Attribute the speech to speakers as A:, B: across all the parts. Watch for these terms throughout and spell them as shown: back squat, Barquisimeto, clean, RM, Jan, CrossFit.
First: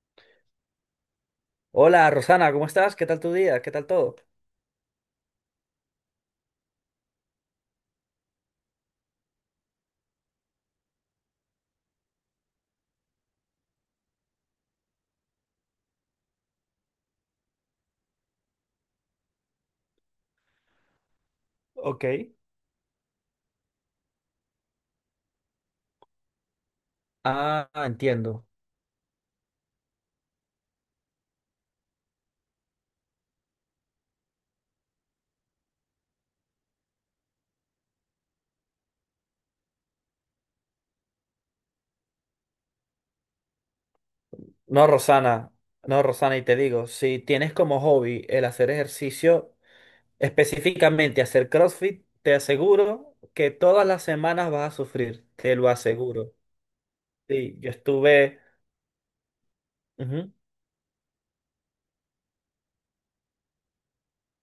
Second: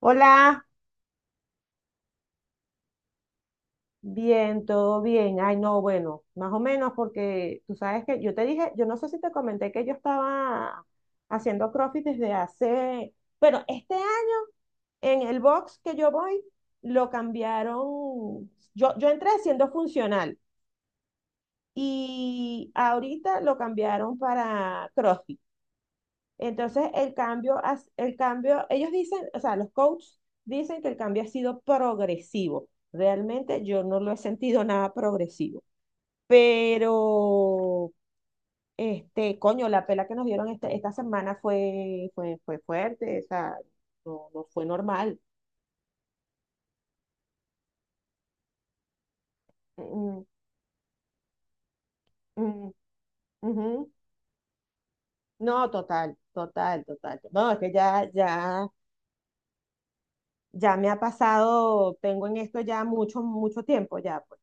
A: Hola,
B: Hola, Rosana, ¿cómo estás? ¿Qué tal tu día? ¿Qué tal todo?
A: bien, todo bien. Ay, no, bueno, más o menos porque tú sabes que yo te dije, yo no sé si te comenté que yo estaba haciendo CrossFit desde hace, bueno, este año en el box que yo voy lo cambiaron, yo entré siendo funcional
B: Ok.
A: y ahorita lo cambiaron para CrossFit. Entonces,
B: Ah,
A: el
B: entiendo.
A: cambio, ellos dicen, o sea, los coaches dicen que el cambio ha sido progresivo. Realmente yo no lo he sentido nada progresivo. Pero, este, coño, la pela que nos dieron esta semana fue fuerte, o sea, no, no fue
B: No,
A: normal.
B: Rosana, no, Rosana, y te digo, si tienes como hobby el hacer ejercicio,
A: Mm,
B: específicamente hacer CrossFit, te
A: mm,
B: aseguro que todas
A: ujú.
B: las semanas vas a sufrir, te
A: No,
B: lo
A: total,
B: aseguro.
A: total, total. No,
B: Sí,
A: es
B: yo
A: que ya,
B: estuve.
A: ya,
B: Ujú.
A: ya me ha pasado, tengo en esto ya mucho, mucho tiempo ya, pues.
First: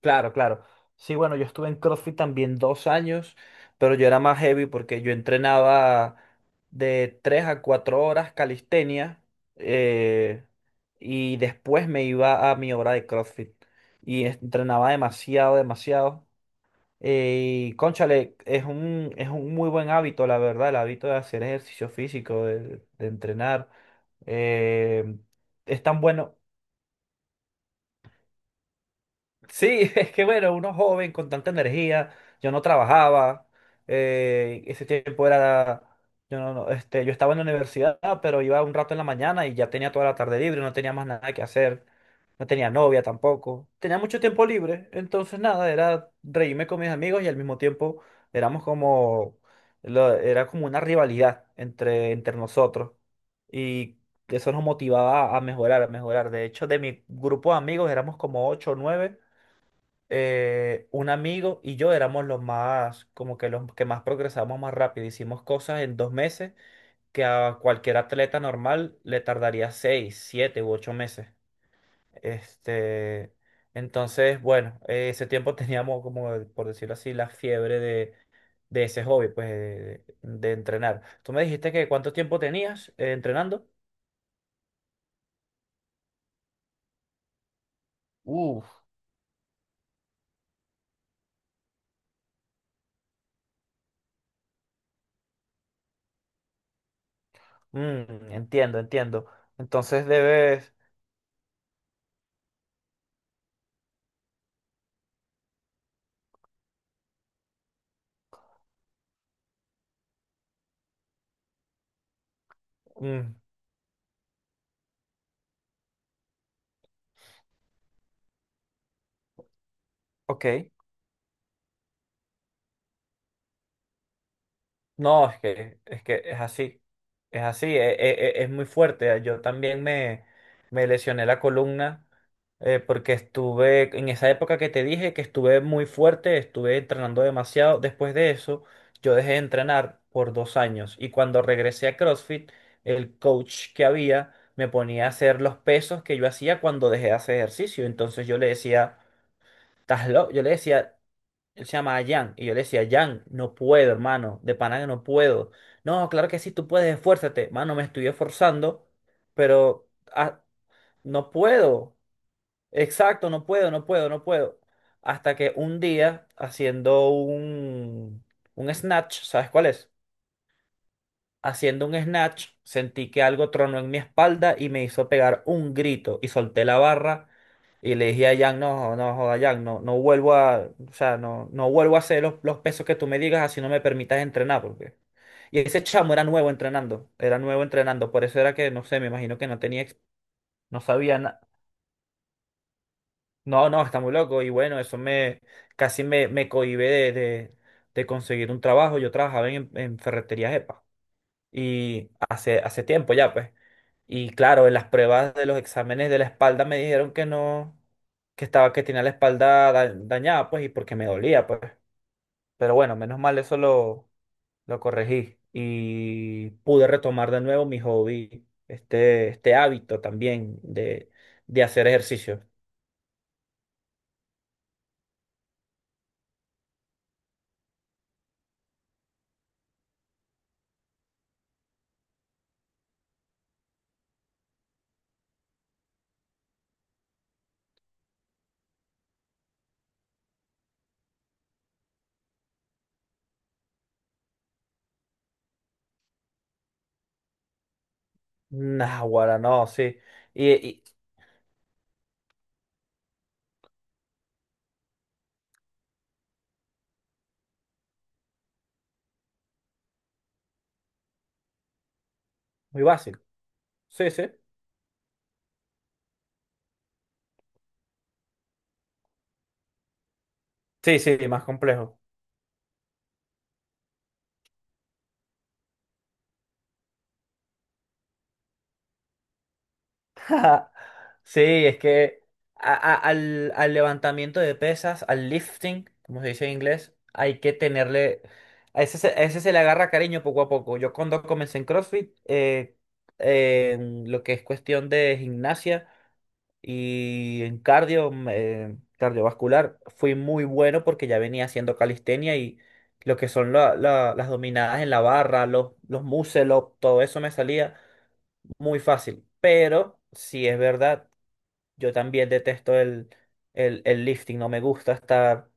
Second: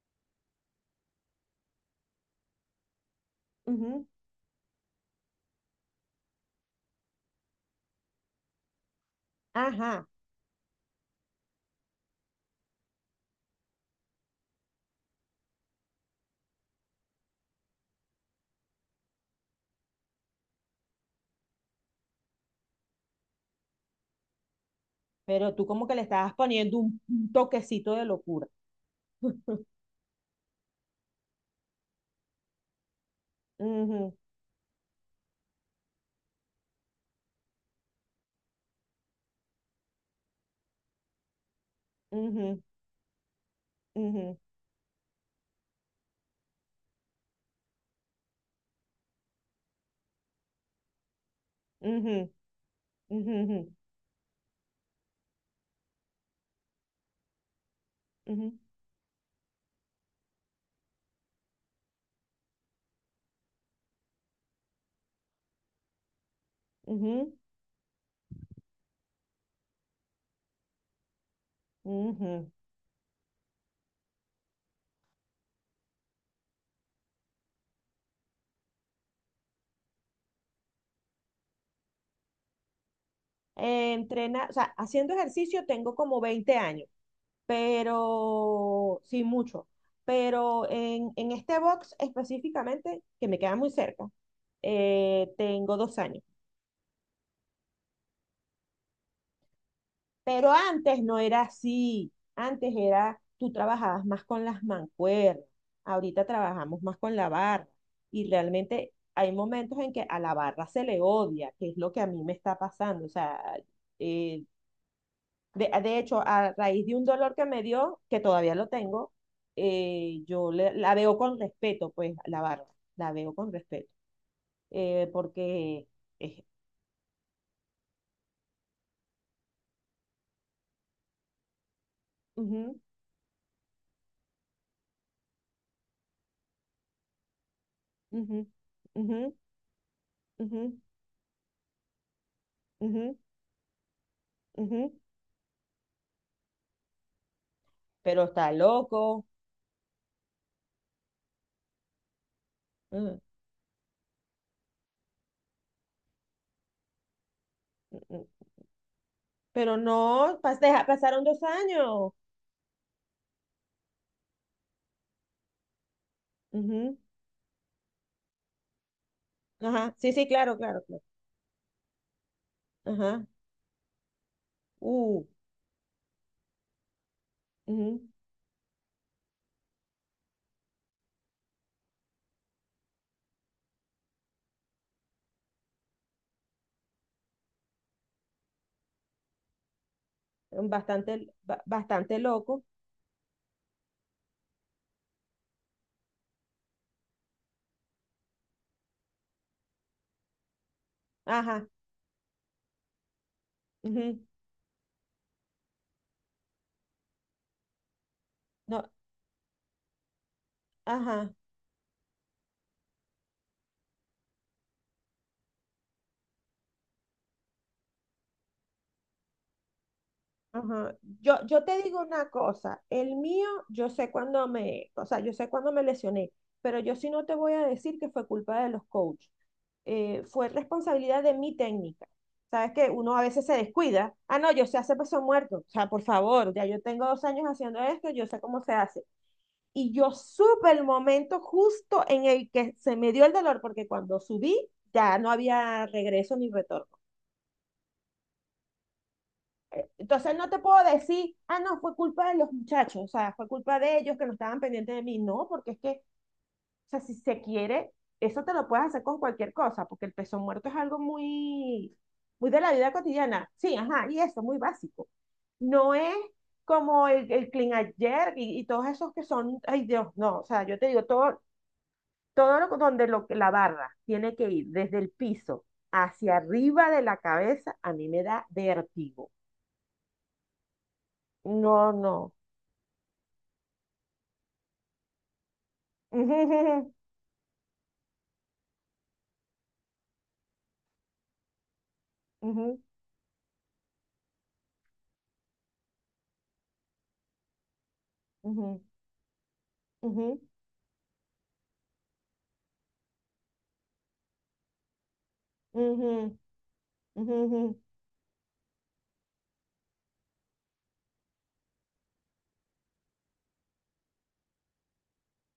B: Claro, claro. Sí, bueno, yo estuve en CrossFit también 2 años, pero
A: Ujú.
B: yo era más heavy porque yo entrenaba de 3 a 4 horas calistenia
A: Ajá.
B: eh, y después me iba a mi hora de CrossFit y entrenaba demasiado, demasiado. Y cónchale, es un muy buen hábito, la verdad, el hábito de hacer ejercicio físico, de entrenar. Eh,
A: Pero tú
B: es
A: como que
B: tan
A: le estabas
B: bueno.
A: poniendo un toquecito de locura.
B: Sí, es que bueno, uno joven con tanta energía, yo no trabajaba,
A: Ujú,
B: ese tiempo era, yo no, no, yo estaba en la universidad, pero iba un rato en la mañana y ya tenía toda la tarde libre, no tenía más nada que hacer, no
A: ujú,
B: tenía novia tampoco, tenía mucho
A: ujú,
B: tiempo libre, entonces nada, era reírme con mis amigos y al mismo tiempo éramos como, era como una rivalidad entre,
A: ujú,
B: entre nosotros
A: ujú,
B: y eso nos motivaba a mejorar, a mejorar. De hecho, de mi grupo de amigos éramos como
A: ujú,
B: ocho o nueve un amigo y yo éramos los más, como que los que más progresamos más rápido. Hicimos cosas en 2 meses que
A: ujú,
B: a cualquier atleta normal le tardaría 6, 7 u 8 meses.
A: ujú.
B: Este, entonces, bueno, ese tiempo teníamos, como por decirlo así, la fiebre de ese hobby, pues, de entrenar. Tú me dijiste que cuánto tiempo tenías entrenando.
A: O sea, haciendo ejercicio tengo como 20 años,
B: Uf,
A: pero sí mucho. Pero en este box específicamente, que me queda muy cerca, tengo 2 años.
B: entiendo, entiendo. Entonces
A: Pero
B: debes.
A: antes no era así. Antes era, tú trabajabas más con las mancuernas. Ahorita trabajamos más con la barra. Y realmente hay momentos en que a la barra se le odia, que es lo que a mí me está pasando. O
B: Mm.
A: sea, eh, de hecho, a raíz de un dolor que me dio, que todavía lo tengo,
B: Ok.
A: la veo con respeto, pues, a la barra. La veo con respeto. Eh,
B: No, es que,
A: porque
B: es que
A: es.
B: es así, es, muy fuerte. Yo también me lesioné la columna
A: Ujú,
B: porque estuve, en esa época que te dije que estuve muy fuerte, estuve entrenando demasiado. Después de
A: ujú,
B: eso, yo
A: ujú,
B: dejé de entrenar por dos
A: ujú,
B: años y cuando regresé a CrossFit, el coach que había me
A: ujú, ujú,
B: ponía a hacer los pesos que yo hacía cuando dejé de hacer ejercicio.
A: pero
B: Entonces yo le
A: está
B: decía,
A: loco.
B: ¿estás loco? Yo le decía. Él se llama Jan. Y yo le decía,
A: Mm,
B: Jan, no puedo, hermano. De pana que no puedo. No, claro que sí, tú puedes, esfuérzate. Mano, me
A: mm,
B: estoy
A: mm.
B: esforzando,
A: Pero
B: pero
A: no,
B: ah,
A: pasaron
B: no
A: dos
B: puedo.
A: años.
B: Exacto, no puedo, no puedo, no puedo. Hasta que un día,
A: Ujú,
B: haciendo un snatch, ¿sabes cuál es?
A: ajá, sí, sí, claro, claro, claro.
B: Haciendo un snatch, sentí que
A: Ajá,
B: algo tronó en mi espalda y me hizo
A: uh,
B: pegar un grito y solté la barra y
A: ujú.
B: le dije a Jan, no, no, joda, Jan, no, no vuelvo a, o sea, no, no vuelvo a hacer los pesos que tú me digas, así no me permitas entrenar, porque. Y ese chamo era nuevo entrenando, por eso era que, no sé, me imagino que no tenía, no sabía nada.
A: Bastante loco.
B: No, no, está muy loco y bueno, eso casi me cohíbe de conseguir un trabajo. Yo trabajaba en ferretería
A: Ajá,
B: y hace tiempo ya, pues.
A: ujú,
B: Y claro, en las pruebas de los exámenes de la espalda me dijeron que no, que estaba, que
A: no,
B: tenía la espalda dañada, pues, y porque me
A: ajá.
B: dolía, pues. Pero bueno, menos mal eso lo corregí y pude retomar de nuevo mi hobby, este hábito también
A: Ajá.
B: de,
A: Yo,
B: de
A: yo te
B: hacer
A: digo una
B: ejercicio.
A: cosa, el mío, yo sé cuándo me, o sea, yo sé cuándo me lesioné, pero yo sí no te voy a decir que fue culpa de los coaches. Fue responsabilidad de mi técnica. Sabes que uno a veces se descuida. Ah, no, yo sé hacer peso muerto. O sea, por favor, ya yo tengo 2 años haciendo esto, yo sé cómo se hace. Y yo supe el momento justo en el que se me dio el dolor, porque cuando subí ya no había regreso ni retorno.
B: Naguará, no, sí.
A: Entonces no
B: Y,
A: te puedo
B: y
A: decir, ah, no, fue culpa de los muchachos, o sea, fue culpa de ellos que no estaban pendientes de mí. No, porque es que, o sea, si se quiere, eso te lo puedes hacer con cualquier cosa, porque el peso muerto es algo muy, muy de la
B: muy
A: vida
B: básico.
A: cotidiana. Sí, ajá,
B: Sí,
A: y
B: sí.
A: eso, muy básico. No es como el clean ayer y todos esos que son, ay Dios, no, o sea, yo te
B: Sí,
A: digo,
B: sí,
A: todo,
B: más complejo.
A: todo lo, donde lo, la barra tiene que ir desde el piso hacia arriba de la cabeza, a mí me da vértigo.
B: Sí, es
A: No,
B: que
A: no.
B: al levantamiento de pesas, al lifting, como se dice en
A: Ujú,
B: inglés, hay que tenerle. A ese se le agarra cariño poco a poco. Yo cuando comencé en CrossFit,
A: ujú,
B: en lo que es cuestión de gimnasia y en cardio,
A: ujú,
B: cardiovascular, fui
A: ujú,
B: muy bueno porque ya venía haciendo calistenia y lo que son las dominadas en la barra, los
A: ujú,
B: muscle up, todo eso me
A: ujú, ujú.
B: salía muy fácil. Pero, si es verdad. Yo también detesto el lifting, no me gusta estar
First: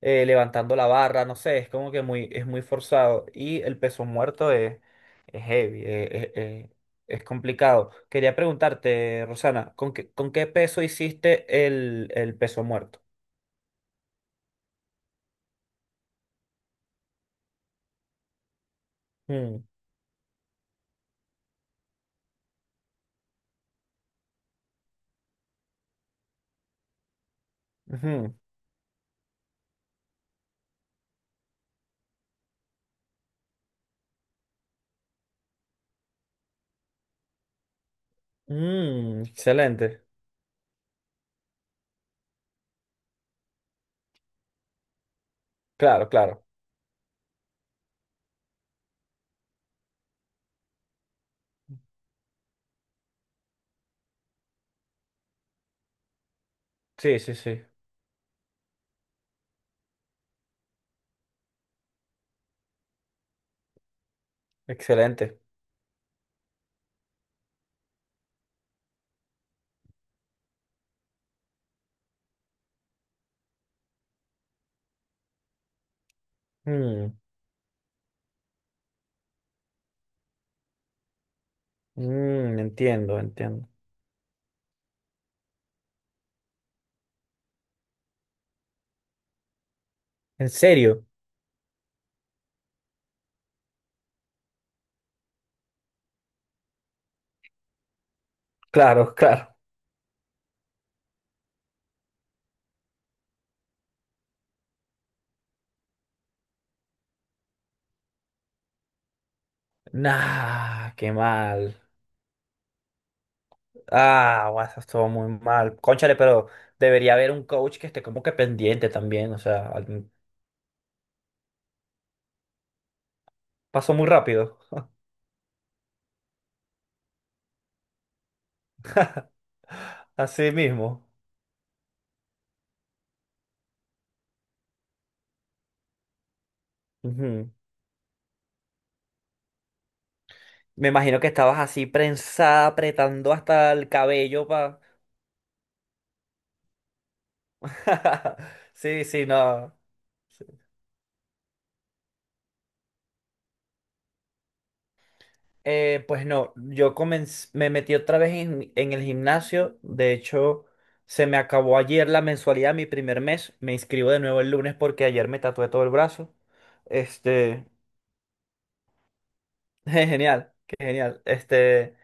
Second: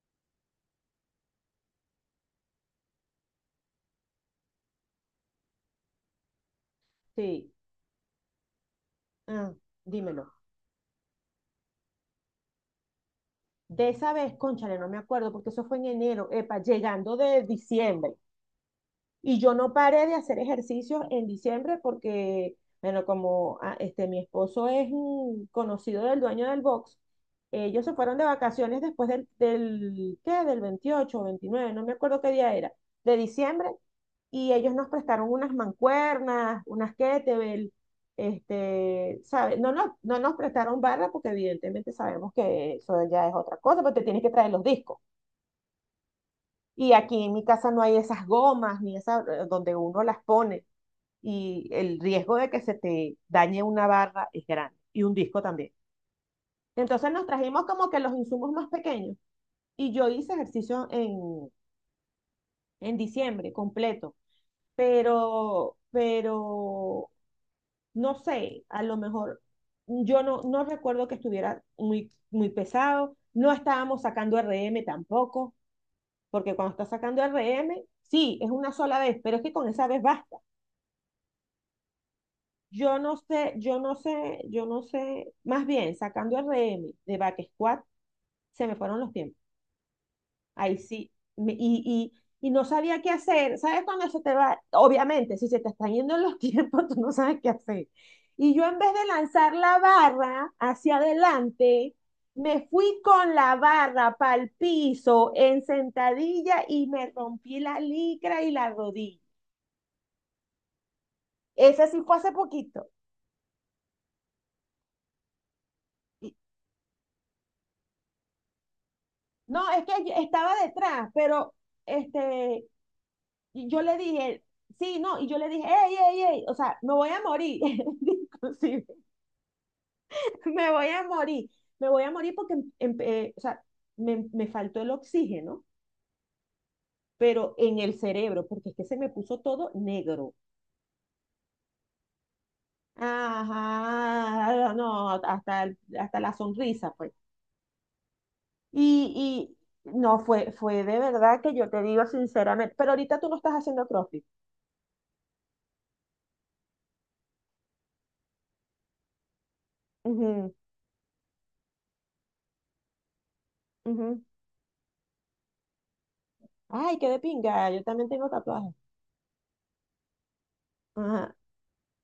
B: levantando la barra, no sé, es como que muy, es muy forzado. Y el peso muerto es heavy, es
A: Sí,
B: complicado. Quería preguntarte,
A: ah,
B: Rosana, ¿con qué,
A: dímelo.
B: con qué peso hiciste el peso muerto?
A: De esa vez, cónchale, no me acuerdo, porque eso fue en enero, epa, llegando de diciembre. Y yo
B: Mm,
A: no paré de hacer ejercicios en diciembre porque, bueno, como este, mi esposo es un conocido del dueño del box, ellos se fueron de
B: ujú.
A: vacaciones después ¿qué? Del 28 o 29, no me acuerdo qué día era, de diciembre, y ellos nos prestaron unas mancuernas, unas kettlebell, este,
B: Mm,
A: ¿sabe? No, no
B: excelente.
A: no nos prestaron barra porque evidentemente sabemos que eso ya es otra cosa, pero te tienes que traer los discos.
B: Claro, claro.
A: Y aquí en mi casa no hay esas gomas ni esa donde uno las pone y el riesgo de que se te dañe una barra es grande y un disco también. Entonces
B: Sí,
A: nos
B: sí, sí.
A: trajimos como que los insumos más pequeños y yo hice ejercicio en diciembre completo,
B: Excelente.
A: pero no sé, a lo mejor yo no recuerdo que estuviera muy, muy pesado, no estábamos sacando RM tampoco, porque cuando estás
B: Mm,
A: sacando RM, sí, es una sola vez, pero es que con esa vez basta.
B: mm,
A: Yo no
B: entiendo,
A: sé,
B: entiendo.
A: yo no sé, yo no sé, más bien sacando RM de back squat, se me fueron los tiempos.
B: ¿En
A: Ahí
B: serio?
A: sí. me- y, y, y no sabía qué hacer. ¿Sabes cuando se te va? Obviamente, si se te están yendo los tiempos, tú no sabes qué hacer. Y yo en vez de
B: Claro,
A: lanzar
B: claro.
A: la barra hacia adelante, me fui con la barra para el piso en sentadilla y me rompí la licra y la rodilla.
B: Nah, qué mal.
A: Ese sí fue hace poquito.
B: Ah, guau, eso estuvo muy mal. Cónchale,
A: Y-
B: pero debería haber un coach que esté como que pendiente también. O
A: No,
B: sea,
A: es que yo estaba detrás, pero este, y yo
B: pasó
A: le
B: muy
A: dije,
B: rápido.
A: sí, no, y yo le dije, ey, ey, ey, o sea, me voy a morir. Inclusive.
B: Así
A: Me voy a
B: mismo.
A: morir, me voy a morir porque, o sea, me faltó el oxígeno,
B: Ujú.
A: pero en el cerebro, porque es que se me puso todo negro.
B: Me imagino que estabas así prensada, apretando hasta el cabello
A: Ajá,
B: pa.
A: no, hasta, hasta la sonrisa, pues.
B: Sí, sí,
A: Y,
B: no.
A: y no, fue de verdad que yo te digo sinceramente, pero ahorita tú no estás haciendo CrossFit.
B: Pues no, yo comencé, me metí otra vez en el gimnasio. De
A: Ujú,
B: hecho, se me acabó ayer la mensualidad, mi primer mes. Me inscribo de
A: ujú.
B: nuevo el lunes porque ayer me tatué todo el brazo.
A: Ay, qué de
B: Este,
A: pinga, yo también tengo tatuajes.
B: qué genial, qué genial.
A: Ajá,
B: Este,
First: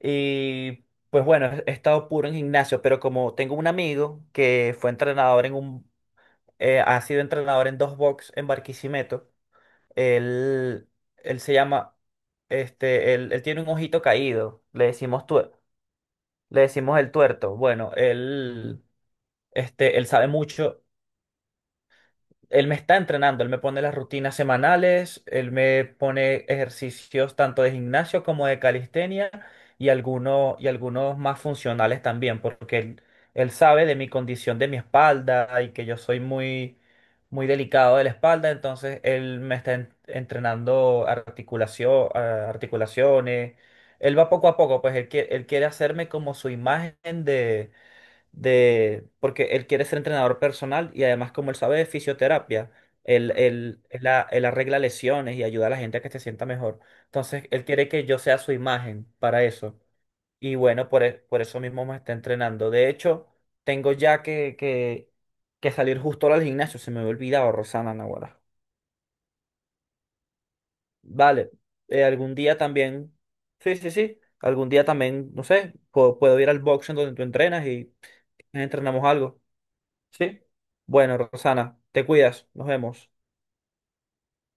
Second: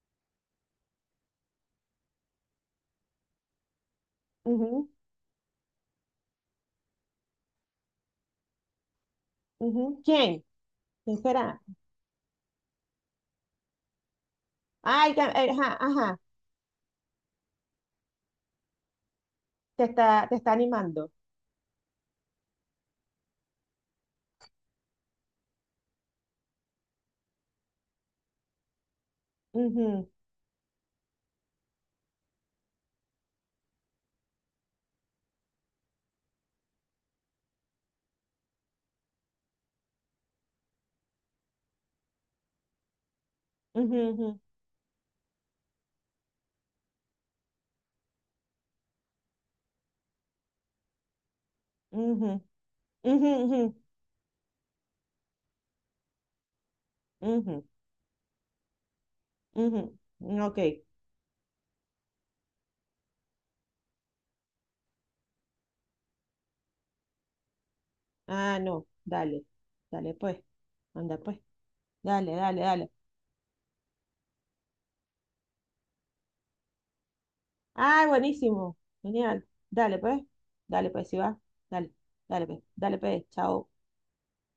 B: y pues bueno, he estado puro en gimnasio, pero como tengo un amigo que
A: ujú,
B: fue entrenador en un, ha sido entrenador en dos box en Barquisimeto,
A: ujú. ¿Quién?
B: él,
A: ¿Quién
B: él se
A: será?
B: llama, él tiene un ojito caído, le
A: Ay,
B: decimos tú.
A: ajá, ajá,
B: Le decimos el tuerto. Bueno, él,
A: te
B: este, él sabe
A: está, te está
B: mucho.
A: animando.
B: Él me está entrenando, él me pone las rutinas semanales, él me pone ejercicios tanto de gimnasio como de calistenia y algunos más funcionales también, porque él sabe de mi condición de mi espalda y que yo soy muy, muy delicado de la espalda, entonces él me está entrenando articulación, articulaciones.
A: Ujú,
B: Él
A: ujú,
B: va poco a poco, pues él quiere hacerme como su imagen de, porque él quiere ser entrenador personal y además como él sabe de fisioterapia,
A: ujú,
B: él,
A: ujú,
B: él, él a- él arregla lesiones y ayuda a la gente a que se sienta mejor. Entonces,
A: ujú,
B: él quiere que yo sea su imagen para
A: ujú,
B: eso.
A: ujú.
B: Y
A: Ok.
B: bueno, por eso mismo me está entrenando. De hecho, tengo ya que salir justo ahora al gimnasio, se me había olvidado, Rosana Naguará.
A: Ah, no. Dale. Dale, pues. Anda, pues.
B: Vale,
A: Dale,
B: algún día
A: dale, dale.
B: también, sí, sí, sí, algún día también, no sé, puedo ir al box en donde tú entrenas y
A: Ah, buenísimo.
B: entrenamos algo.
A: Genial. Dale, pues.
B: ¿Sí?
A: Dale, pues,
B: Bueno,
A: si va.
B: Rosana,
A: Dale.
B: te
A: Dale,
B: cuidas.
A: pues.
B: Nos
A: Dale,
B: vemos.
A: pues. Chao.